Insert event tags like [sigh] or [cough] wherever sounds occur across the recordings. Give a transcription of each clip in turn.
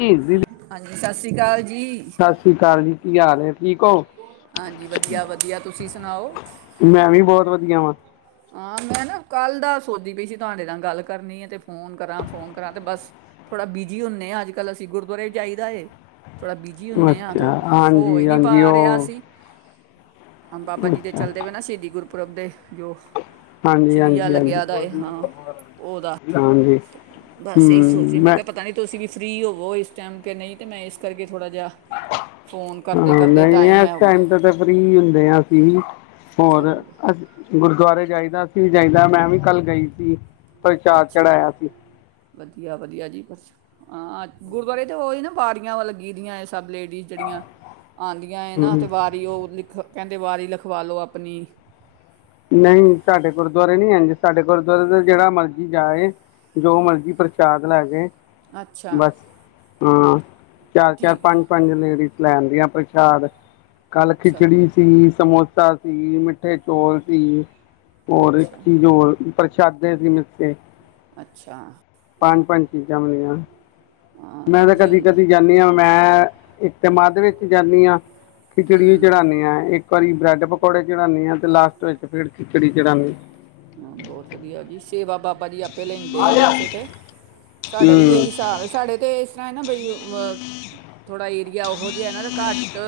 ਜੀ ਦੀਦੀ ਹਾਂਜੀ, ਸਤਿ ਸ੍ਰੀ ਅਕਾਲ ਜੀ। ਸਤਿ ਸ਼੍ਰੀ ਅਕਾਲ ਜੀ, ਕੀ ਹਾਲ ਨੇ ਠੀਕ ਹੋ? ਹਾਂਜੀ, ਵਧੀਆ-ਵਧੀਆ ਤੁਸੀਂ ਸੁਣਾਓ। ਮੈਂ ਵੀ ਬਹੁਤ ਵਧੀਆ ਵਾਂ। ਹਾਂ, ਮੈਂ ਨਾ ਕੱਲ ਦਾ ਸੋਚਦੀ ਪਈ ਸੀ। ਤੁਹਾਡੇ ਨਾਲ ਗੱਲ ਕਰਨੀ ਆ ਤੇ ਫੋਨ ਕਰਾਂ, ਫੋਨ ਕਰਾਂ ਤੇ ਬਸ ਥੋੜ੍ਹਾ ਬਿਜੀ ਹੁੰਦੇ ਆ। ਅੱਜ-ਕੱਲ ਅਸੀਂ ਗੁਰਦੁਆਰੇ ਜਾਈ ਦਾ ਏ। ਥੋੜ੍ਹਾ ਬਿਜੀ ਹੁੰਦੇ ਆ ਤੇ ਅੱਛਾ ਹੋ ਹਾਂਜੀ ਨੀ ਪ ਹਾਂਜੀ [unintelligible] ਉਹ ਹ ਬਾਬਾ ਜੀ ਦੇ ਅੱਛਾ ਚਲਦੇ ਪਏ ਨਾ ਸ਼ਹੀਦੀ ਗੁਰਪੁਰਬ ਦੇ ਜੋ ਹਾਂਜੀ ਚਿੱਲਿਆ ਹਾਂਜੀ ਹਾਂਜੀ ਲੱਗਿਆ ਦਾ ਏ ਹਾਂ, ਉਹਦਾ ਹਾਂਜੀ ਬਸ ਇਹੀ ਸੋਚੀ ਮੈਂ ਕਿਹਾ ਪਤਾ ਨੀ ਤੁਸੀਂ ਵੀ ਫਰੀ ਹੋਵੋ। ਇਸ ਟਾਈਮ ਕਿ ਨਹੀਂ ਅਤੇ ਮੈਂ ਇਸ ਕਰਕੇ ਥੋੜ੍ਹਾ ਜਿਹਾ ਫੋਨ ਹਾਂ, ਕਰਦੇ-ਕਰਦੇ [unintelligible] ਇਸ ਟਾਈਮ ਤੇ ਤਾਂ ਫਰੀ ਹੁੰਦੇ ਹਾਂ ਅਸੀਂ ਹੋਰ ਚਲੋ ਅਸੀ ਗੁਰਦੁਆਰੇ ਜਾਈਦਾ। ਅਸੀ ਵੀ ਜਾਈਦਾ ਮੈਂ ਵੀ ਕੱਲ ਗਈ ਸੀ। ਪ੍ਰਸ਼ਾਦ ਚੜਾਇਆ ਸੀ। ਵਧੀਆ-ਵਧੀਆ ਜੀ ਬਸ ਹਾਂ। ਗੁਰਦੁਆਰੇ ਤੇ ਉਹ ਹੀ ਨਾ ਵਾਰੀਆਂ ਲੱਗੀ ਦੀਆਂ ਸਭ ਲੇਡੀਜ਼ ਜਿਹੜੀਆਂ ਆਉਂਦੀਆਂ ਏ ਨਾ ਤੇ ਹੂੰ ਵਾਰੀ ਉਹ ਲਿਖ ਕਹਿੰਦੇ ਵਾਰੀ ਲਿਖਵਾ ਲਉ ਆਪਣੀ। ਨਹੀਂ ਸਾਡੇ ਗੁਰਦੁਆਰੇ ਨੀ ਇੰਝ, ਸਾਡੇ ਗੁਰਦੁਆਰੇ ਤਾ ਜਿਹੜਾ ਮਰਜੀ ਜਾ ਆਏ। ਜੋ ਮਰਜੀ ਪ੍ਰਸ਼ਾਦ ਲੈ ਜੇ ਅੱਛਾ ਬੱਸ ਹਾਂ ਚਾਰ-ਚਾਰ ਠੀਕ ਪੰਜ-ਪੰਜ ਲੇਡੀਜ਼ ਲੈਣ ਦੀਆਂ ਪ੍ਰਸ਼ਾਦ ਕੱਲ੍ਹ ਅੱਛਾ ਖਿੱਚੜੀ ਸੀ, ਸਮੋਸਾ ਸੀ, ਮਿੱਠੇ ਚੌਲ [unintelligible] ਹੋਰ ਇੱਕ ਅੱਛਾ ਚੀਜ਼ ਹੋਰ ਪ੍ਰਸ਼ਾਦੇ ਸੀ ਮਿੱਠੇ। ਅੱਛਾ। ਪੰਜ-ਪੰਜ ਚੀਜ਼ਾਂ ਮਿਲੀਆਂ। ਹਾਂ ਮੈਂ ਤਾਂ ਇੰਝ ਹੀ ਹੁੰਦਾ ਕਦੀ-ਕਦੀ ਜਾਂਣੀ ਆ, ਮੈਂ ਇੱਕ ਮਾਧ ਵਿੱਚ ਜਾਂਨੀ ਆ। ਖਿਚੜੀ ਵੀ ਚੜਾਉਂਦੀ ਹਾਂ ਇੱਕ ਕਦੀ ਬ੍ਰੈਡ ਪਕੌੜੇ ਚੜ੍ਹਾਂਦੀ ਹਾਂ ਤੇ ਲਾਸਟ ਵਿੱਚ ਫਿਰ ਖਿਚੜੀ ਚੜਾਨੀ। ਹਾਂ ਬਹੁਤ ਵਧੀਆ ਜੀ। ਸੇਵਾ ਬਾਬਾ ਜੀ ਆਪੇ ਲੈਂਦੇ ਆ ਵੈਸੇ ਤੇ ਸਾਡਾ ਵੀ ਇਹੀ ਹੂੰ ਹਿਸਾਬ ਹੈ ਸਾਡੇ ਅਤੇ ਇਸ ਤਰ੍ਹਾਂ ਹੈ ਨਾ ਬਈ ਥੋੜ੍ਹਾ ਏਰੀਆ ਉਹੋ ਜਿਹਾ ਨਾ ਅਤੇ ਘੱਟ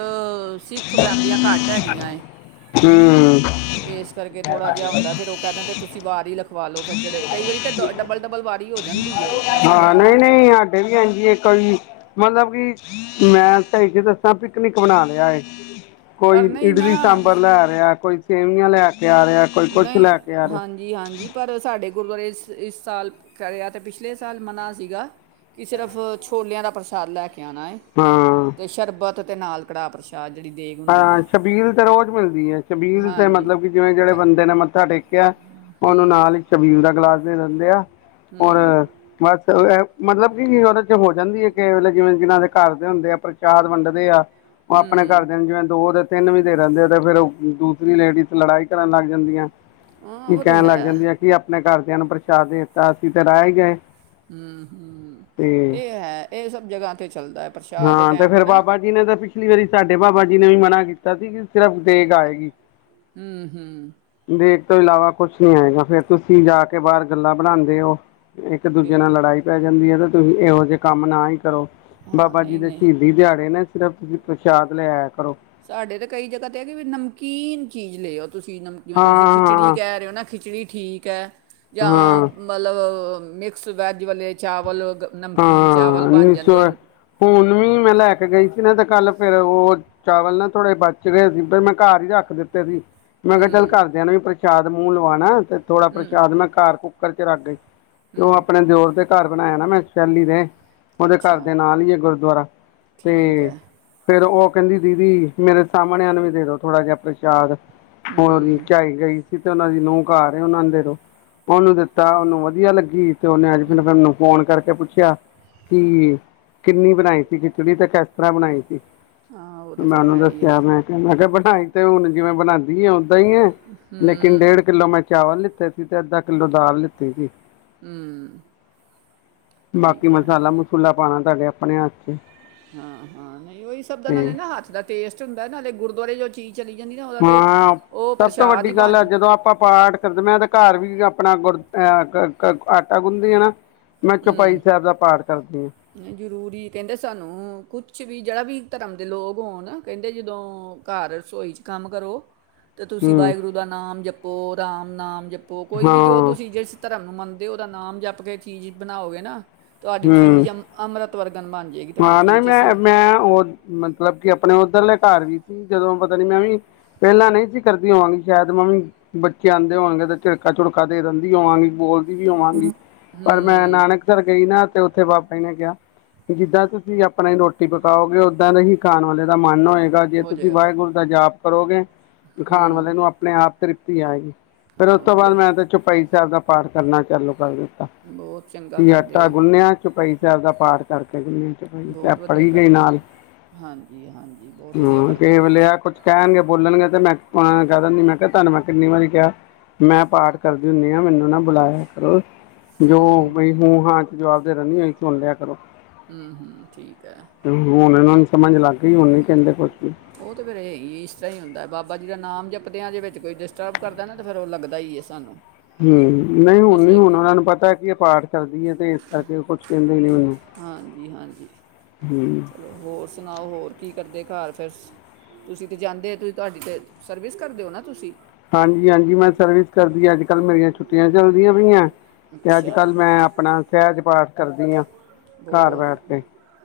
ਸਿੱਖ ਫੈਮਲੀਆਂ ਘੱਟ ਹੈਗੀਆਂ ਏ। ਹਮ ਤੇ ਇਸ ਕਰਕੇ ਥੋੜ੍ਹਾ ਜਿਹਾ ਹੁੰਦਾ ਫਿਰ ਉਹ ਕਹਿ ਦਿੰਦੇ ਤੁਸੀਂ ਵਾਰ ਹੀ ਲਖਵਾ ਲਓ ਫਿਰ ਜਿਹੜੇ ਕਈ ਵਾਰੀ ਤਾਂ ਦ ਡਬਲ-ਡਬਲ ਵਾਰ ਹੀ ਹੋ ਜਾਂਦੇ। ਹਾਂ ਨਹੀਂ- ਨਹੀਂ ਸਾਡੇ ਵੀ ਆਂਜੀ ਇੱਕ ਵਾਰੀ ਮਤਲਬ ਕਿ ਮੈਂ ਤਾਂ ਇਥੇ ਦੱਸਾਂ ਪਿਕਨਿਕ ਬਣਾ ਲਿਆ ਹੈ, ਪਰ ਕੋਈ ਨਹੀਂ ਨਾ ਇਡਲੀ ਸਾਂਬਰ ਲੈ ਰਿਹਾ ਕੋਈ ਸੇਵੀਆਂ ਲਿਆ ਕੇ ਆ ਰਿਹਾ ਕੋਈ ਕੁਛ ਨਹੀ ਲੈ ਕੇ ਆ ਰਿਹਾ ਹਾਂਜੀ। ਜੀ ਹਾਂਜੀ, ਪਰ ਸਾਡੇ ਗੁਰਦੁਆਰੇ ਇਸ ਸਾਲ ਕਰਿਆ ਅਤੇ ਪਿਛਲੇ ਸਾਲ ਮਨਾ ਸੀਗਾ। ਕਿ ਸਿਰਫ ਛੋਲਿਆਂ ਦਾ ਪ੍ਰਸ਼ਾਦ ਲੈ ਕੇ ਆਉਣਾ ਹੈ। ਹਾ। ਤੇ ਸਰਬਤ ਅਤੇ ਨਾਲ ਕੜਾਹ ਪ੍ਰਸਾਦ। ਆਹ ਜਿਹੜੀ ਦੇਗ। ਹੁੰਦੀ ਹੈ ਹਾਂ ਸ਼ਬੀਲ ਤੇ ਰੋਜ਼ ਮਿਲਦੀ ਹੈ। ਸ਼ਬੀਲ ਤੇ ਹਾਂਜੀ ਮਤਲਬ ਕਿ ਜਿਵੇਂ ਜਿਹੜੇ ਪੈ- ਬੰਦੇ ਨੇ ਮੱਥਾ ਟੇਕਿਆ ਉਹਨੂੰ ਹੂੰ ਨਾਲ ਹੀ ਸ਼ਬੀਲ ਦਾ ਗਿਲਾਸ ਦੇ ਦਿੰਦੇ ਆ। ਹੋਰ। ਹੂੰ ਬਸ ਮਤਲਬ ਕਿ ਉਹਦੇ ਚ ਹੋ ਜਾਂਦੀ ਹੈ ਕਿ ਜਿਵੇਂ ਜਿਹਨਾਂ ਦੇ ਘਰ ਦੇ ਹੁੰਦੇ ਆ ਪ੍ਰਸ਼ਾਦ ਵੰਡਦੇ ਆ। ਉਹ ਆਪਣੇ ਘਰਦਿਆਂ ਨੂੰ ਜਿਵੇਂ ਦੋ ਤੇ ਤਿੰਨ ਵੀ ਦੇ ਰਹਿੰਦੇ ਆ ਤੇ ਫੇਰ ਦੂਸਰੀ ਲੇਡੀ ਚ ਲੜਾਈ ਕਰਨ ਲੱਗ ਜਾਂਦੀਆਂ ਹਾਂ ਕੀ ਉਹ ਤੇ ਕਹਿਣ ਲੱਗ ਹੈ ਜਾਂਦੀਆਂ ਕੀ ਆਪਣੇ ਘਰਦਿਆਂ ਨੂੰ ਪ੍ਰਸ਼ਾਦ ਦੇ ਦਿੱਤਾ। ਅਸੀ ਤੇ ਰਹਿ ਹੀ ਗਏ। ਹੂ- ਹੂ ਤੇ ਇਹ ਹੈ, ਇਹ ਸਭ ਜਗ੍ਹਾ 'ਤੇ ਚੱਲਦਾ ਪ੍ਰਸ਼ਾਦ ਦੇ ਟਾਈਮ 'ਤੇ ਨਾ ਜੇ ਇਹਨਾਂ ਦਾ ਪਿੱਛੇ ਪਿਛਲੀ ਵਾਰੀ ਸਾਡੇ ਬਾਬਾ ਜੀ ਨੇ ਵੀ ਮਨਾ ਕੀਤਾ ਸੀ, ਕਿ ਸਿਰਫ ਦੇਗ ਆਏਗੀ ਹੂੰ ਹੂੰ ਦੇਗ ਤੋਂ ਇਲਾਵਾ ਕੁਛ ਨੀ ਆਏਗਾ, ਫੇਰ ਤੁਸੀਂ ਜਾ ਕੇ ਬਾਹਰ ਗੱਲਾਂ ਬਣਾਉਂਦੇ ਹੋ। ਇੱਕ ਦੂਜੇ ਨਾਲ ਬਿਲਕੁਲ ਲੜਾਈ ਪੈ ਜਾਂਦੀ ਹੈ, ਤੇ ਤੁਸੀਂ ਇਹੋ ਜਿਹੇ ਕੰਮ ਨਾ ਹੀ ਕਰੋ ਹਾਂ ਬਾਬਾ ਜੀ ਨਹੀਂ ਦੇ ਨਹੀਂ ਸ਼ਹੀਦ ਦਿਹਾੜੇ ਨੇ ਸਿਰਫ ਤੁਸੀਂ ਪ੍ਰਸ਼ਾਦ ਲੈ ਆਇਆ ਕਰੋ। ਸਾਡੇ ਤਾਂ ਕਈ ਜਗ੍ਹਾ ਤੇ ਹੈਗੇ ਵੀ ਨਮਕੀਨ ਚੀਜ਼ ਲੈਓ ਤੁਸੀਂ ਨਮ ਜਿਵੇਂ ਹਾਂ ਤੁਸੀਂ ਖਿਚੜੀ ਹਾਂ ਕਹਿ ਰਹੇ ਹੋ ਨਾ ਖਿਚੜੀ ਠੀਕ ਹੈ। ਜਾਂ ਹਾਂ ਮਤਲਬ ਮਿਕਸ ਵੈਜ ਵਾਲੇ ਚਾਵਲ। ਨਮਕੀਨ ਹਾਂ ਚਾਵਲ ਬਣ ਉਨੀ ਸੌ ਜਾਂਦੇ ਨੇ। ਹੁਣ ਵੀ ਮੈਂ ਲੈ ਕੇ ਗਈ ਸੀ ਨਾ, ਤੇ ਕੱਲ ਫੇਰ ਉਹ ਚਾਵਲ ਨਾ ਥੋੜੇ ਬਚ ਰਹੇ ਸੀ। ਫਿਰ ਮੈਂ ਘਰ ਹੀ ਰੱਖ ਦਿੱਤੇ ਸੀ। ਮੈਂ ਕਿਹਾ ਚੱਲ ਘਰਦਿਆਂ ਨੂੰ ਵੀ ਪ੍ਰਸ਼ਾਦ ਮੂੰਹ ਲਵਾਉਣਾ ਤੇ ਥੋੜਾ ਪ੍ਰਸ਼ਾਦ ਮੈਂ ਘਰ ਕੁੱਕਰ 'ਚ' ਰੱਖ ਗਈ 'ਤੇ' ਉਹ ਆਪਣੇ ਦਿਓਰ ਤੇ ਘਰ ਬਣਾਇਆ ਨਾ ਮੈਂ ਚਲੀ ਦੇ ਉਹਦੇ ਘਰ ਅੱਛਾ ਦੇ ਨਾਲ ਹੀ ਹੈ ਗੁਰਦੁਆਰਾ ਤੇ ਠੀਕ ਹੈ ਫੇਰ ਉਹ ਕਹਿੰਦੀ ਦੀਦੀ ਮੇਰੇ ਸਾਹਮਣਿਆਂ ਨੂੰ ਵੀ ਦੇ ਦੋ ਥੋੜਾ ਜਿਹਾ ਪ੍ਰਸ਼ਾਦ। ਹੋਰ ਨੀਚੇ ਆਈ ਗਈ। ਤੇ ਉਹਨਾਂ ਦੀ ਨੂੰਹ ਘਰ ਆ ਉਹਨਾਂ ਨੂੰ ਦੇਦੋ ਉਹਨੂੰ ਦਿੱਤਾ ਉਹਨੂੰ ਵਧੀਆ ਲੱਗੀ ਤੇ ਉਹਨੇ ਅੱਜ ਫਿਰ ਫੋਨ ਕਰਕੇ ਪੁੱਛਿਆ, ਕਿ ਕਿੰਨੀ ਬਣਾਈ ਸੀ ਖਿਚੜੀ ਤੇ ਕਿਸ ਤਰ੍ਹਾਂ ਬਣਾਈ ਸੀ। ਹਾਂ ਉਹ ਤਾਂ ਮੈਂ ਫਿਰ ਉਹਨੂੰ ਹੈ ਹੀ ਹੈ ਦੱਸਿਆ। ਮੈਂ-ਮੈਂ ਕਿਹਾ ਬਣਾਈ ਤੇ ਹੁਣ ਜਿਵੇਂ ਬਣਾ ਓਦਾਂ ਹੀ ਹੈ ਲੇਕਿਨ ਡੇਢ ਕਿੱਲੋ ਮੈਂ ਚਾਵਲ ਲਿੱਤੇ ਸੀ ਤੇ ਅੱਧਾ ਕਿੱਲੋ ਦਾਲ ਲਿੱਤੀ ਸੀ। ਹੂ ਬਾਕੀ ਮਸਾਲਾ-ਮਸੂਲਾ ਪਾਣਾ ਤੁਹਾਡੇ ਆਪਣੇ ਹੱਥ। ਚ ਹਾਂ-ਹਾਂ ਨਹੀਂ ਉਹੀ ਸਭ ਦਾ ਤੇ ਨਾਲ ਨਾ ਹੱਥ ਦਾ ਟੇਸਟ ਹੁੰਦਾ ਨਾਲੇ ਗੁਰਦੁਆਰੇ ਜੋ ਚੀਜ਼ ਚਲੀ ਜਾਂਦੀ ਨਾ ਉਹਦਾ ਤੇ ਹਾਂ ਉਹ ਸਭ ਤੋਂ ਪ੍ਰਸ਼ਾਦ ਵੱਡੀ ਹੀ ਗੱਲ ਆ ਬਣ ਜਦੋਂ ਆਪਾਂ ਪਾਠ ਕਰਦੇ ਮੈਂ ਤਾਂ ਘਰ ਵੀ ਆਪਣਾ ਗੁੜ ਅਹ, ਆਟਾ ਗੁਣਦੀ ਆ ਨਾ ਮੈਂ ਚੌਪਾਈ ਸਾਹਿਬ ਦਾ ਪਾਠ ਕਰਦੀ ਆ। ਜ਼ਰੂਰੀ ਕਹਿੰਦੇ ਸਾਨੂੰ ਕੁਛ ਵੀ ਜਿਹੜਾ ਵੀ ਧਰਮ ਦੇ ਲੋਕ ਹੋਣ ਕਹਿੰਦੇ ਜਦੋਂ ਘਰ ਰਸੋਈ 'ਚ' ਕੰਮ ਕਰੋ। ' [inaudible] ਤੇ ਤੁਸੀਂ ਵਾਹਿਗੁਰੂ ਦਾ ਨਾਮ ਜਪੋ, ਰਾਮ ਨਾਮ ਜਪੋ, ਕੋਈ ਵੀ ਜੋ ਹਾਂ ਤੁਸੀਂ ਜਿਸ ਧਰਮ ਨੂੰ ਮੰਨਦੇ ਉਹਦਾ ਨਾਮ ਚੀਜ਼ ਬਣਾਓਗੇ ਨਾ, ਤੁਹਾਡੀ ਹੂੰ ਚੀਜ਼ ਅ ਅੰਮ੍ਰਿਤ ਵਰਗਨ ਬਣ ਜੇ ਹਾਂ ਨਾ ਮੈਂ-ਮੈਂ ਉਹ ਮਤਲਬ ਕਿ ਆਪਣੇ ਉੱਧਰਲੇ ਘਰ ਵੀ ਸੀ ਜਦੋਂ ਪਤਾ ਨੀ ਮੈਂ ਵੀ ਪਹਿਲਾਂ ਨਹੀਂ ਸੀ ਕਰਦੀ ' [unintelligible] ' ਸ਼ਾਇਦ ' [unintelligible] ' ਬੱਚੇ ਆਂਦੇ ਹੋਣਗੇ ਤੇ ਝਿੜਕਾ-ਝੁੜਕਾ ਤੇ ਦਿੰਦੀ ਹੋਵਾਂਗੀ ਬੋਲ ਵੀ ਹੋਵਾਂਗੀ ' [inaudible] ' ਪਰ ਮੈਂ ਗਈ ਨਾਨਕ ਘਰ ਗਈ ਤੇ ਉੱਥੇ ਬਾਪਾ ਜੀ ਨੇ ਕਿਹਾ ਜਿੱਦਾਂ ਤੁਸੀਂ ਆਪਣਾ ਹੀ ਰੋਟੀ ਪਕਾਓਗੇ ਓਦਾਂ ਦਾ ਹੀ ਖਾਣ ਵਾਲੇ ਦਾ ਮਨ ਹੋਏਗਾ ਜੇ ਹੋ ਤੁਸੀਂ ਜਾਏਗਾ ਵਾਹਿਗੁਰੂ ਦਾ ਜਾਪ ਕਰੋਗੇ [inaudible] ਖਾਣ ਵਾਲੇ ਨੂੰ ਆਪਣੇ ਆਪ ਤ੍ਰਿਪਤੀ ਆਏਗੀ। ਫਿਰ ਉਸ ਹਾਂ ਤੋਂ ਬਾਅਦ ਜੇ ਮੈਂ ਤਾਂ ਚੌਪਈ ਸਾਹਿਬ ਦਾ ਪਾਠ ਕਰਨਾ ਚਾਲੂ ਕਰ ਅ ਬਹੁਤ ਚੰਗਾ ਕਰਦੇ ਆਟਾ ਹੋ ਗੁੰਨਿਆ ਚੌਪਈ ਸਾਹਿਬ ਦਾ ਪਾਠ ਕਰਕੇ ਕੇ ਗੁੰਨਿਆ। ਬਹੁਤ ਚੈਪੜ ਵਧੀਆ ਹੀ ਗਈ ਕਰਦੇ ਨਾਲ ' ਹੋ। ਹਾਂਜੀ ਹਾਂਜੀ [inaudible] ' ਬਹੁਤ ਵਧੀਆ ਹਮ ਕੇ ਕਰਦੇ ਹੋ ਤੁਸੀਂ ਵਲਿਆ ਕੁਛ ਕਹਿਣਗੇ ਬੋਲਣਗੇ ਤੇ ਮੈਂ ਕਹਿ ਦਿੰਦੀ ਮੈਂ ਕਿਹਾ ਤੁਹਾਨੂੰ ਮੈਂ ਕਿੰਨੀ ਵਾਰੀ ਕਿਹਾ ਮੈਂ ਪਾਠ ਕਰ ਹੁੰਨੀ ਆ ਮੈਨੂੰ ਨਾ ਬੁਲਾਇਆ ਕਰੋ ' [inaudible] ' ਜੋ ਬਈ ਹੂੰ-ਹਾਂ ਜੋ ਆਪਦੇ ' [unintelligible] ' ਸੁਣ ਲਿਆ ਕਰੋ। ਹਮ-ਹਮ ਠੀਕ ਐ। ਹੁਣ ਇਹਨਾਂ ਨੂੰ ਸਮਝ ਲੱਗ ਗਈ ਹੁਣੀ ਕਹਿੰਦੇ ਕੁਛ ਵੀ ਉਹ ਤਾਂ ਫਿਰ ਇਹੀ ਇਸ ਤਰ੍ਹਾਂ ਹੀ ਹੁੰਦਾ ਬਾਬਾ ਜੀ ਦਾ ਨਾਮ ਜਪਦਿਆਂ ਜੇ ਵਿੱਚ ਕੋਈ ਡਿਸਟਰਬ ਕਰਦਾ ਨਾ ਤਾਂ ਫਿਰ ਉਹ ਲੱਗਦਾ ਹੀ ਇਸ ਤੁਹਾਨੂੰ। ਹਮ, ਨਹੀਂ ਹੁਣ ਨਹੀਂ ਹੋਣਾ ਉਹਨਾ ਨੂੰ ਪਤਾ ਕਿ ਇਹ ਪਾਠ ਕਰਦੀ ਹੈ ਤੇ ਇਸ ਕਰਕੇ ਕੁਛ ਕਹਿੰਦੇ ਨੀ ਉਹਨੂੰ ਹਾਂਜੀ ਹਾਂ। ਹਾਂਜੀ। ਹਮ। ਚਲੋ ਹੋਰ ਸੁਣਾਓ, ਹੋਰ। ਕੀ ਕਰਦੇ ਘਰ ਫਿਰ [unintelligible] ਤੁਸੀਂ ਤਾਂ ਜਾਂਦੇ ਤੁਸੀਂ ਤੁਹਾਡੀ ਤਾਂ ਸਰਵਿਸ ਕਰ ਦਿਓ ਨਾ ਤੁਸੀਂ? ਹਾਂਜੀ-ਹਾਂਜੀ ਮੈਂ ਸਰਵਿਸ ਕਰਦੀ ਆਂ ਅੱਜ-ਕੱਲ੍ਹ ਮੇਰੀਆਂ ਛੁੱਟੀਆਂ ਚੱਲਦੀਆਂ ਪਈਆਂ ' [inaudible] ' ਤੇ ਅੱਜ-ਕੱਲ ਅੱਛਾ ਮੈਂ ਆਪਣਾ ਸਹਿਜ ਪਾਠ ਕਰਦੀ ਆ। ਬਹੁਤ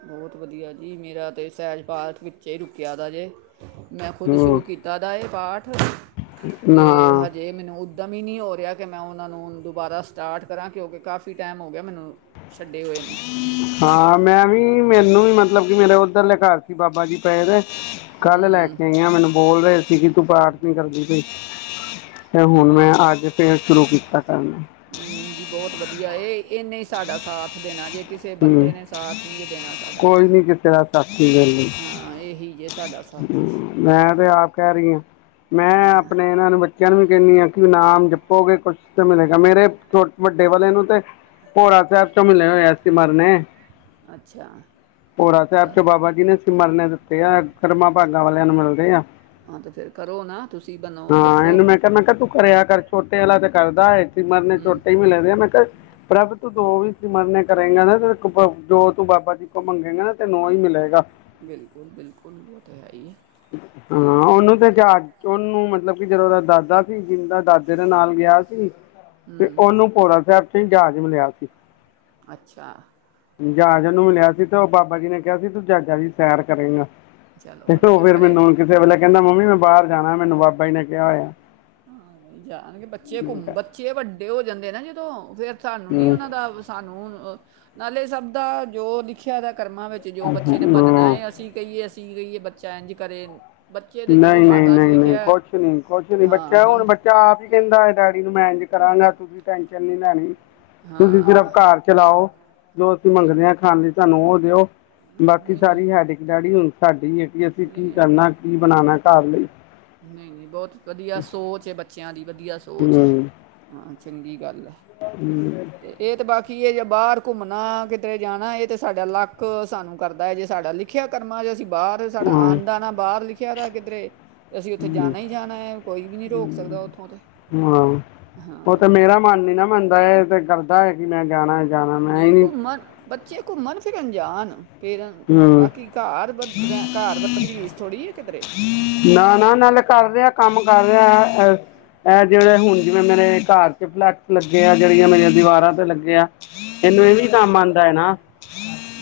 ਬਹੁਤ ਵਧੀਆ ਜੀ ਮੇਰਾ ਤੇ ਸਹਿਜ ਪਾਠ ਵਿੱਚੇ ਹੀ ਰੁਕਿਆ ਦਾ ਜੇ ਮੈਂ ਖੁਦ ਸ਼ੁਰੂ ਹੂੰ ਕੀਤਾ ਦਾ ਇਹ ਪਾਠ ' [unintelligible] ' ਅਤੇ ਹਾਂ ਹਜੇ ਮੈਨੂੰ ਦਮੀ ਨਹੀਂ ਹੋ ਰਿਹਾ ਕਿ ਮੈਂ ਉਹਨਾਂ ਨੂੰ ਹੁਣ ਦੁਬਾਰਾ ਸਟਾਰਟ ਕਰਾਂ ਕਿਉਂਕਿ ਕਾਫੀ ਟਾਈਮ ਹੋ ਗਿਆ ਮੈਨੂੰ ਛੱਡੇ ਹੋਏ ਨੂੰ। ਹਾਂ ਮੈਂ ਵੀ ਮੈਨੂੰ ਵੀ ਮਤਲਬ ਕਿ ਮੇਰੇ ਉੱਧਰ ਘਰ ਸੀ, ਬਾਬਾ ਜੀ ਪਏ ਨੇ ਕੱਲ ਲੈ ਕੇ ਆਈ ਆ ਮੈਨੂੰ ਬੋਲ ਰਹੇ ਸੀ ਕਿ ਤੂੰ ਪਾਠ ਨੀਂ ਕਰਦੀ ਪਈ। ਤੇ ਨਹੀਂ ਹੁਣ ਨਹੀਂ ਮੈਂ ਅੱਜ ਫਿਰ ਸ਼ੁਰੂ ਕੀਤਾ ਕਰਨਾ ਨਹੀਂ ਨਹੀਂ ਜੀ ਬਹੁਤ ਵਧੀਆ ਇਹ ਇਹਨੇ ਸਾਡਾ ਸਾਥ ਦੇਣਾ ਜੇ ਕਿਸੇ ਬੰਦੇ ਹੂੰ ਨੇ ਸਾਥ ਨਹੀਂ ਜੇ ਦੇਣਾ ਸਾਡਾ ਕੋਈ ਨੀ ਕਿਸੇ ਦਾ ਹਾਂ। ਹਾਂ ਇਹੀ ਏ ਜਿਸ ਹੂੰ ਮੈਂ ਤੇ ਆਪ ਕਹਿ ਰਹੀ ਹਾਂ। ਮੈਂ ਆਪਣੇ ਇਹਨਾਂ ਨੂੰ ਨੂੰ ਵੀ ਕਹਿੰਨੀ ਆ ਕਿ ਨਾਮ ਜਪੋਗੇ ਕੁਛ ਤੇ ਮਿਲੇਗਾ ਮੇਰੇ ਛੋਟ ਵੱਡੇ ਵਾਲੇ ਨੂੰ ਤੇ ਪੋਰਾ ਸਾਹਿਬ ਚ ਮਿਲੇ ਹੋਇਆ ਸਿਮਰਨੇ ਅੱਛਾ ਭੋਰਾ ਸਾਹਿਬ ਬਸ ਚ ਬਾਬਾ ਜੀ ਨੇ ਸਿਮਰਨੇ ਦਿੱਤੇ ਆ ਕਰਮਾਂ ਭਾਗਾਂ ਵਾਲਿਆਂ ਨੂੰ ਮਿਲਦੇ ਆ। ਹਾਂ ਤਾਂ ਫਿਰ ਕਰੋ ਨਾ ਤੁਸੀਂ ਬਣੋ ਹਾਂ ਜਪੋ ਇਹਨੂੰ ਮੈਂ ਕਿਹਾ ਮੈਂ ਕਿਆ ਤੂੰ ਕਰਿਆ ਕਰ ਛੋਟੇ ਵਾਲਾ ਤੇ ਕਰਦਾ ਐ। ਸਿਮਰਨੇ ਛੋਟੇ ਹੀ ਮਿਲੇ ਦੇ ਆ ਮੈਂ ਕਿਹਾ ਪ੍ਰਭ ਤੂੰ ਦੋ ਵੀ ਸਿਮਰਨੇ ਕਰੇਗਾ ਨਾ ਤੇ ਜੋ ਤੂੰ ਬਾਬਾ ਜੀ ਕੋਲ ਮੰਗੇਗਾ ਨਾ ਤੈਨੂੰ ਹੀ ਮਿਲੇਗਾ। ਬਿਲਕੁਲ ਬਿਲਕੁਲ ਉਹ ਤੇ ਹੈ ਹੀ ਈ। ਹਾਂ ਉਹਨੂੰ ਤੇ ਜਾ ਉਹਨੂੰ ਮਤਲਬ ਕਿ ਜਦੋਂ ਉਹਦਾ ਦਾਦਾ ਜਿੰਦਾ ਦਾਦੇ ਦੇ ਨਾਲ ਗਿਆ ਸੀ ਤੇ ਉਹਨੂੰ ਭੋਰਾ ਸਾਹਿਬ ‌ਚ ਜ਼ਹਾਜ਼ ਮਿਲਿਆ ਸੀ। ਅੱਛਾ ਜਦ ਉਹਨੂੰ ਮਿਲਿਆ ਸੀ ਤੇ ਉਹ ਬਾਬਾ ਜੀ ਨੇ ਕਿਹਾ ਸੀ ਤੂੰ ਜ਼ਹਾਜਾ ਜੀ ਸੈਰ ਕਰੇਗਾ। ਚਲੋ ਉਹ ਵਧੀਆ ਫਿਰ ਕਰੇ ਮੈਨੂੰ ਕਿਸੇ ਵੇਲੇ ਕਹਿੰਦਾਂ ਮੰਮੀ ਮੈਂ ਬਾਹਰ ਜਾਣਾ ਮੈਨੂੰ ਬਾਬਾ ਜੀ ਨੇ ਕਿਹਾ ਹੋਇਆ। ਹਾਂ ਨਹੀਂ, ਜਾਣਗੇ ਬੱਚੇ ਮੈਂ ਘੁੰਮ ਕਿਹਾ ਬੱਚੇ ਵੱਡੇ ਹੋ ਜਾਂਦੇ ਨਾ ਜਦੋਂ ਫੇਰ ਸਾਨੂੰ ਨੀ ਹੂੰ ਉਹਨਾਂ ਦਾ ਸਾਨੂੰ ਨਾਲੇ ਸਭ ਦਾ ਜੋ ਲਿਖਿਆ ਦਾ ਕਰਮਾਂ ਵਿੱਚ ਜੋ ਬੱਚੇ ਨੇ ਬਨਨਾ ਹੂੰ ਹੈ ਅਸੀਂ ਕਹੀਏ ਅਸੀਂ ਕਹੀਏ ਬੱਚਾ ਇੰਝ ਕਰੇ ਬੱਚੇ ਦੇ ਜੋ ਨਹੀਂ ਨਹੀਂ ਭਾਗਾਂ 'ਚ ਨਹੀਂ ਨਹੀਂ ਲਿਖਿਆ ਕੁਛ ਨੀ -ਕੁਛ ਨੀ ਹਾਂ ਬੱਚਾ ਹੁਣ ਹਨ ਬੱਚਾ ਆਪ ਹੀ ਕਹਿੰਦਾ ਡੈਡੀ ਨੂੰ ਮੈਂ ਇਜ ਕਰਾਂਗਾ ਤੁਸੀਂ ਟੈਸ਼ਨ ਨੀ ਲੈਣੀ ਤੁਸੀਂ ਹਾਂ ਸਿਰਫ਼ ਘਰ ਚਲਾਓ ਜੋ ਅਸੀਂ ਜੀ ਮੰਗਦੇ ਹਾਂ ਖਾਣ ਲਈ ਸਾਨੂੰ ਉਹ ਦਿਓ, ਹਾਂ ਬਾਕੀ ਨਹੀਂ ਨਹੀਂ ਸਾਰੀ ਹੈਡਿਕ ਡੈਡੀ ਹੁਣ ਸਾਡੀ ਏ ਅਸੀਂ ਨਹੀਂ ਕੀ ਨਹੀਂ ਕਰਨਾ ਕੀ ਬਣਾਣਾ ਘਰ ਲਈ ਨਹੀਂ -ਨਹੀਂ ਬਹੁਤ ਵਧੀਆ ਸੋਚ ਹੈ, ਬੱਚਿਆਂ ਦੀ ਵਧੀਆ ਸੋਚ ਹੈ। ਹੂੰ ਹਾਂ ਚੰਗੀ ਗੱਲ਼ ਆਂ। ਹੂੰ ਇਹ ਤੇ ਬਾਕੀ ਇਹ ਜੇ ਬਾਹਰ ਘੁੰਮਣਾ, ਕਿਤੇ ਜਾਣਾ ਇਹ ਤੇ ਸਾਡਾ ਲੱਕ ਸਾਨੂੰ ਕਰਦਾ ਹੈ ਜੇ ਸਾਡਾ ਲਿ ਲਿਖਿਆ ਕਰਮ 'ਚ ਅਸੀਂ ਬਾਹਰ ਸਾਡਾ ਅੰਨ -ਦਾਣਾ ਬਾਹਰ ਲਿਖਿਆ ਵਾ ਕਿਧਰੇ ਤੇ ਅਸੀਂ ਉੱਥੇ ਹੂੰ ਜਾਣਾ ਹੀ ਜਾਣਾ ਹੈ ਕੋਈ ਵੀ ਨਹੀਂ ਰੋਕ ਸਕਦਾ ਉੱਥੋਂ ਤੇ ਹੂੰ ਹਾਂ ਉਹ ਤਾਂ ਹਾਂ ਮੇਰਾ ਮਨ ਨੀ ਨਾ ਮੰਨਦਾ ਹੈ ਤੇ ਕਰਦਾ ਹੈ ਕਿ ਮੈਂ ਜਾਣਾ ਜਾਣਾ ਮੈਂ ਹੀ ਨਹੀਂ ਘੁੰਮਣ ਬੱਚੇ ਘੁੰਮਣ -ਫਿਰਨ ਜਾਣ। ਫਿਰ ਹੂੰ ਬਾਕੀ ਘਰ ਵ ਘਰ ਵਰਗੀ ਰੀਸ ਥੋੜ੍ਹੀ ਹੈ ਕਿਧਰੇ ਨਾ ਨਾ ਨਾਲੇ ਕਰ ਰਿਹਾ ਕੰਮ ਕਰ ਰਿਹਾ। ਇਹ ਜਿਹੜੇ ਹੁਣ ਜਿਵੇਂ ਮੇਰੇ ਘਰ ਚ ਪਲਾਂਟ ਲੱਗੇ ਆ ਜਿਹੜੀਆਂ ਮੇਰੀਆਂ ਦੀਵਾਰਾਂ ਤੇ ਲੱਗੇ ਆ। ਇਹਨੂੰ ਇਹ ਵੀ ਹੂੰ ਨੀ ਕੰਮ ਆਦਾਂ ਹੈ ਨਾ।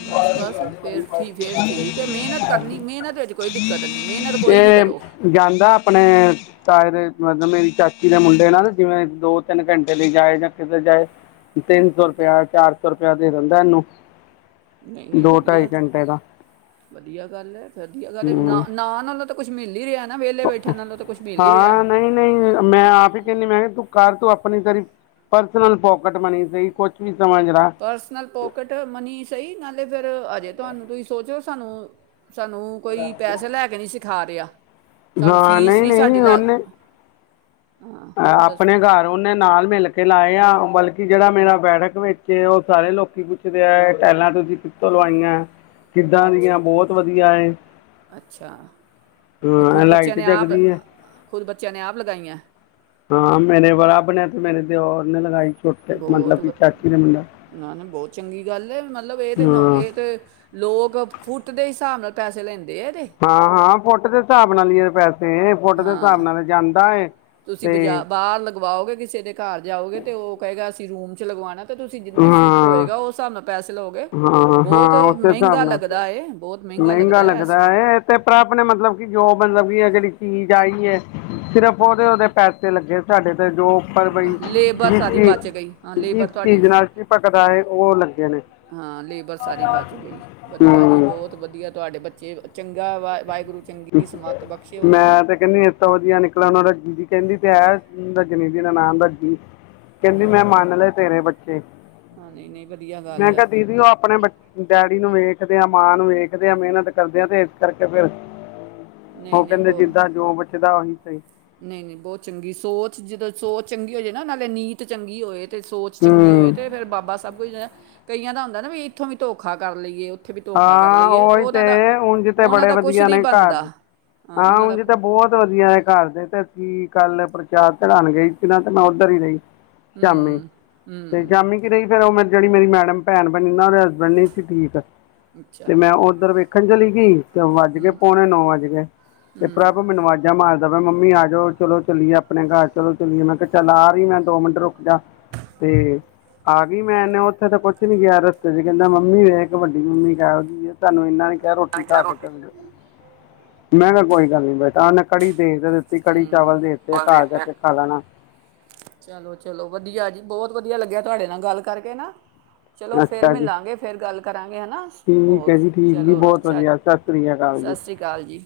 ਬਸ ਬਸ ਫੇਰ ਠੀਕ ਫੇਰ ਠੀਕ ਹੈ ਮਿਹਨਤ ਕਰਨੀ ਮਿਹਨਤ ਵਿੱਚ ਕੋਈ ਦਿੱਕਤ ਨਹੀਂ ਮਿਹਨਤ ਕੋਈ ਵੀ ਕਰੋ ਤੇ ਜਾਂਦਾ ਆਪਣੇ ਤਾਏ ਦੇ ਮਤਲਬ ਮੇਰੀ ਚਾਚੀ ਦੇ ਮੁੰਡੇ ਨਾਲ ਜਿਵੇਂ ਦੋ- ਤਿੰਨ ਘੰਟੇ ਲਈ ਜਾਏ ਜਾਂ ਕਿਤੇ ਜਾਏ। ਤਿੰਨ ਸੌ ਰੁਪਇਆ, ਚਾਰ ਸੌ ਰੁਪਇਆ ਦੇ ਦਿੰਦਾਂ ਇਹਨੂੰ ਨਹੀਂ -ਨਹੀਂ ਦੋ ਵਧੀ ਢਾਈ ਘੰਟੇ ਦਾ। ਵਧੀਆ ਗੱਲ ਏ-ਵਧੀਆ ਗੱਲ ਏ ਹਮ ਨਾ-ਨਾ ਨਾਲੋਂ ਤਾਂ ਕੁਛ ਮਿਲ ਹੀ ਰਿਹਾ ਨਾ। ਵਿਹਲੇ ਬੈਠਣ ਨਾਲੋਂ ਤਾਂ ਕੁਛ ਮਿਲ ਹੀ ਰਿਹਾ। ਹਾਂ ਨਹੀਂ ਨਹੀਂ ਮੈਂ ਆਪ ਹੀ ਕਹਿਣੀ, ਮੈਂ ਕਿਹਾ ਤੂੰ ਕਰ ਤੂੰ ਆਪਣੀ ਤੇਰੀ ਪਰਸਨਲ ਪੋਕਟ ਮਨੀ ਸਹੀ, ਕੁਛ ਵੀ ਸਮਝ ਰਹਾ। ਪਰਸਨਲ ਪੋਕਿਟ ਮਨੀ ਸਹੀ ਨਾਲੇ ਫਿਰ ਹਜੇ ਤੁਹਾਨੂੰ ਤੁਸੀਂ ਸੋਚੋ ਸਾਨੂੰ ਸਾਨੂੰ ਕੋਈ ਪੈਸੇ ਲੈ ਕੇ ਨਹੀ ਸਿਖਾ ਰਿਹਾ। ਸਾਨੂੰ ਹਾਂ ਫੀਸ ਨਹੀਂ ਵੀ ਸਾਡੀ ਨਹੀਂ ਲੱਗ ਹਾਂ, ਆਪਣੇ ਘਰ ਉਹਨੇ ਨਾਲ ਮਿਲ ਕੇ ਲਾਏ ਆ ਬਲਕਿ ਜਿਹੜਾ ਮੇਰਾ ਬੈਠਕ ਵਿੱਚ ਉਹ ਸਾਰੇ ਲੋਕੀ ਟਾਇਲਾਂ ਤੁਸੀਂ ਕਿਥੋਂ ਲਵਾਈਆਂ, ਕਿੱਦਾਂ ਅੱਛਾ ਦੀਆਂ ਬਹੁਤ ਵਧੀਆ। ਅੱਛਾ ਤੇ ਹਾਂ ਖੁਦ ਬੱਚਿਆਂ ਲਾਈਟ ਨੇ ਆਪ ਜਗਦੀ ਹੈ ਖੁਦ ਬੱਚਿਆਂ ਨੇ ਆਪ ਲਗਾਈਆਂ। ਹਾਂ ਮੇਰੇ ਬਾਪ ਨੇ ਤੇ ਮੇਰੇ ਦਿਓਰ ਨੇ ਲਗਾਈ। ਛੋਟੇ ਮਤਲਬ ਬਹੁਤ ਕਿ ਚਾਚੀ ਦਾ ਮੁੰਡਾ ਵਧੀ ਨਾ-ਨਾ ਬਹੁਤ ਚੰਗੀ ਗੱਲ ਏ ਮਤਲਬ ਇਹ ਤੇ ਨ ਹਾਂ ਇਹ ਤੇ ਲੋਕ ਫੁੱਟ ਦੇ ਹਿਸਾਬ ਨਾਲ ਪੈਸੇ ਲੈਦੇ ਆ ਇਹਦੇ। ਹਾਂ -ਹਾਂ ਫੁੱਟ ਦੇ ਹਿਸਾਬ ਨਾਲ ਹੀ ਆ ਪੈਸੇ। ਫੁੱਟ ਦੇ ਹਿਸਾਬ ਨਾਲ ਜਾਂਦਾ ਏ। ਤੁਸੀ ਤੇ ਬਜਾ ਬਾਹਰ ਲਗਵਾਓਗੇ ਕਿਸੇ ਦੇ ਘਰ ਜਾਓਗੇ ਤੇ ਉਹ ਕਹੇਗਾ, ਅਸੀਂ ਰੂਮ ਚ ਲਗਵਾਣਾ। ਤੇ ਤੁਸੀਂ ਜਿੰਨੇ ਫੁੱਟ ਹਾਂ ਹੋਏਗਾ। ਉਸ ਹਿਸਾਬ ਨਾਲ ਪੈਸੇ ਲਓਗੇ। ਹਾਂ ਹਾਂ ਬਹੁਤ ਉਸੇ ਮਹਿੰਗਾ ਹਿਸਾਬ ਨਾਲ ਲੱਗਦਾ ਏ ਬਹੁਤ ਮਹਿੰਗਾ ਲੱਗਦਾ ਏ ਅ ਤੇ ਭਰਾ ਆਪਣੇ ਮਤਲਬ ਕਿ ਜੋ ਮਤਲਬ ਕਿ ਅ ਜਿਹੜੀ ਚੀਜ਼ ਆਈ ਏ। ਸਿਰਫ਼ ਉਹਦੇ-ਉਹਦੇ ਪੈਸੇ ਲੱਗੇ ਸਾਡੇ ਤੇ ਜੋ। ਪਰ ਬਈ ਲੇਬਰ ਜਿਸ ਸਾਰੀ ਚ ਬਚ ਗਈ ਹਾਂ ਜਿਸ ਲੇਬਰ ਤੁਹਾਡੀ ਚੀਜ਼ ਨਾਲ ਚ ਭਕਦਾ ਆ। ਉਹ ਲੱਗੇ ਨੇ। ਹਾਂ, ਲੇਬਰ ਸਾਰੀ ਬਚ ਗਈ। ਵਧੀਆ ਜੀ ਹੂੰ ਬਹੁਤ ਵਧੀਆ। ਤੁਹਾਡੇ ਬੱਚੇ ਚੰਗਾ ਵਾ ਵਾਹਿਗੁਰੂ ਚੰਗੀ ਸਮੱਤ ਬਖਸ਼ੇ ਉਹਨਾਂ ਨੂੰ। ਤਾਂ ਵਧੀਆ ਨਿਕਲਣ। ਉਹਨਾਂ ਦਾ ਜੀਦੀ ਦੀ ਕਹਿੰਦੀ ਤੇ ਏ ਦਾ ਜੀ ਦੀ ਦਾ ਨਾਮ ਦਾ ਜੀ। ਕਹਿੰਦੀ ਮੈਂ ਮੰਨ ਲਏ ਤੇਰੇ ਬੱਚੇ। ਹਾਂ ਨਹੀਂ ਨਹੀਂ ਵਧੀਆ ਮੈਂ ਗੱਲ ਹੈ ਕਿਹਾ ਦੀਦੀ ਉਹ ਆਪਣੇ ਬੇ- ਡੈਡੀ ਨੂੰ ਵੇਖਦੇ ਆ, ਮਾਂ ਨੂੰ ਵੇਖਦੇ ਆ। ਮਿਹਨਤ ਕਰਦੇ ਹ ਤੇ ਇਸ ਕਰਕੇ ਫਿਰ ਨਹੀਂ ਉਹ ਨਹੀਂ ਕਹਿੰਦੇ ਜਿੱਦਾਂ ਜੋ ਬਚਦਾ ਉਹੀ ਸਹੀ। ਨਹੀਂ-ਨਹੀਂ ਬਹੁਤ ਚੰਗੀ, ਸੋਚ ਜਦੋਂ ਸੋਚ ਚੰਗੀ ਹੋ ਜਾਵੇ ਨਾ ਨਾਲੇ ਨੀਤ ਚੰਗੀ ਹੋਏ। ਤੇ ਸੋਚ ਚੰਗੀ ਹੋਏ ਹੂੰ ਤੇ ਫਿਰ ਬਾਬਾ ਸਭ ਕੁਝ ਕਈਆਂ ਦਾ ਹੁੰਦਾ ਨਾ ਵੀ ਇੱਥੋਂ ਵੀ ਧੋਖਾ ਕਰ ਲਈਏ। ਵੀ ਧੋਖਾ ਕਰ ਹਾਂ ਲਈਏ ਓਹੀ ਉਹਨਾਂ ਤੇ ਦਾ ਉਝ ਤੇ ਉਹਨਾਂ ਬੜੇ ਦਾ ਕੁਛ ਵਧੀਆ ਨਹੀਂ ਨੇ ਘਰ। ਬਣਦਾ ਹਾਂ, ਉਹਨਾਂ ਦਾ ਉਜ ਤੇ ਕੁ- ਬਹੁਤ ਵਧੀਆ ਏ ਘਰ ਦੇ। ਤੇ ਅਸੀ ਕੱਲ ਪ੍ਰਛਾਦ ਚੜਾਨ ਗਏ ਸੀ ਨਾ ਤੇ ਮੈਂ ਉੱਧਰ ਹੀ ਰਹੀ। ਸ਼ਾਮੀ ਤੇ ਸ਼ਾਮੀ ਰਹੀ ਫਿਰ ਉਹ ਮ ਜਿੜੀ ਮੇਰੀ ਮੈਡਮ ਭੈਣ ਬਣੀ ਨਾ ਉਹਦੇ ਹਸਬੈਂਡ ਨ ਸੀ ਠੀਕ। ਅੱਛਾ ਤੇ ਮੈਂ ਉਧਰ ਵੇਖਣ ਚਲੀ ਗਈ ਤੇ ਵੱਜ ਗ ਪਉਣੇ ਨੌ ਵੱਜ ਗਏ ਤੇ ਪ੍ਰਭ ਮੈਨੂੰ ਵੱਜ ਜਾ ਮਾਰਦਾ। ਮੰਮੀ ਆ ਜਾਓ। ਚਲੋ-ਚੱਲੀਏ, ਆਪਣੇ ਘਰ ਚਲੋ ਚੱਲੀਏ। ਮੈਂ ਕਿਹਾ ਚੱਲ ਆ ਰਹੀ ਮੈਂ ਦੋ ਮਿੰਟ ਰੁਕ ਜਾ। ਤੇ ਆ ਗਈ ਮੈਂ ਇਹਨੇ ਉੱਥੇ ਤਾਂ ਕੁਛ ਨੀ ਕਿਹਾ ਰਸਤੇ ਚ ਕਹਿੰਦਾ ਮੰਮੀ ਵੇ ਇੱਕ ਵੱਡ- ਤੁਡੀ ਮੰਮੀ ਕਹਿਦੀ ਤਹਾਨੂੰ ਇਹਨਾਂ ਨੀ ਕਿਹਾ ਰੋਟੀ ਨਹੀਂ ਖਾ ਤਾਂ ਕੇ ਚੱਲ ਜੋ। ਮੈਂ ਕਿਹਾ ਕੋਈ ਗੱਲ ਨੀ ਬੇਟਾ। ਮੈਂ ਕੜੀ ਭੇਜ ਦਿੱਤੀ। ਕੜੀ-ਚਾਵਲ ਦੇ ਦਿੱਤੇ ਘਰ ਜਾ ਕੇ ਖਾ ਲੈਣਾ। ਚਲੋ-ਚਲੋ, ਵਧੀਆ ਜੀ ਬਹੁਤ ਵਧੀਆ ਲੱਗਿਆ ਤੁਹਾਡੇ ਨਾਲ ਗੱਲ ਕਰਕੇ ਨਾ। ਚਲੋ ਫਿਰ ਅੱਛਾ ਜੀ ਮਿਲਾਂਗੇ, ਫਿਰ ਗੱਲ ਕਰਾਂਗੇ ਨਾ ਠੀਕ ਹੈ ਹੋਰ ਜੀ ਠੀਕ ਜੀ ਚਲੋ, ਬਹੁਤ ਅੱਛਾ ਵਧੀਆ ਸਤਿ ਸ੍ਰੀ ਅਕਾਲ ਜੀ ਸ਼ਸ਼ੀ ਕਾਲ ਜੀ।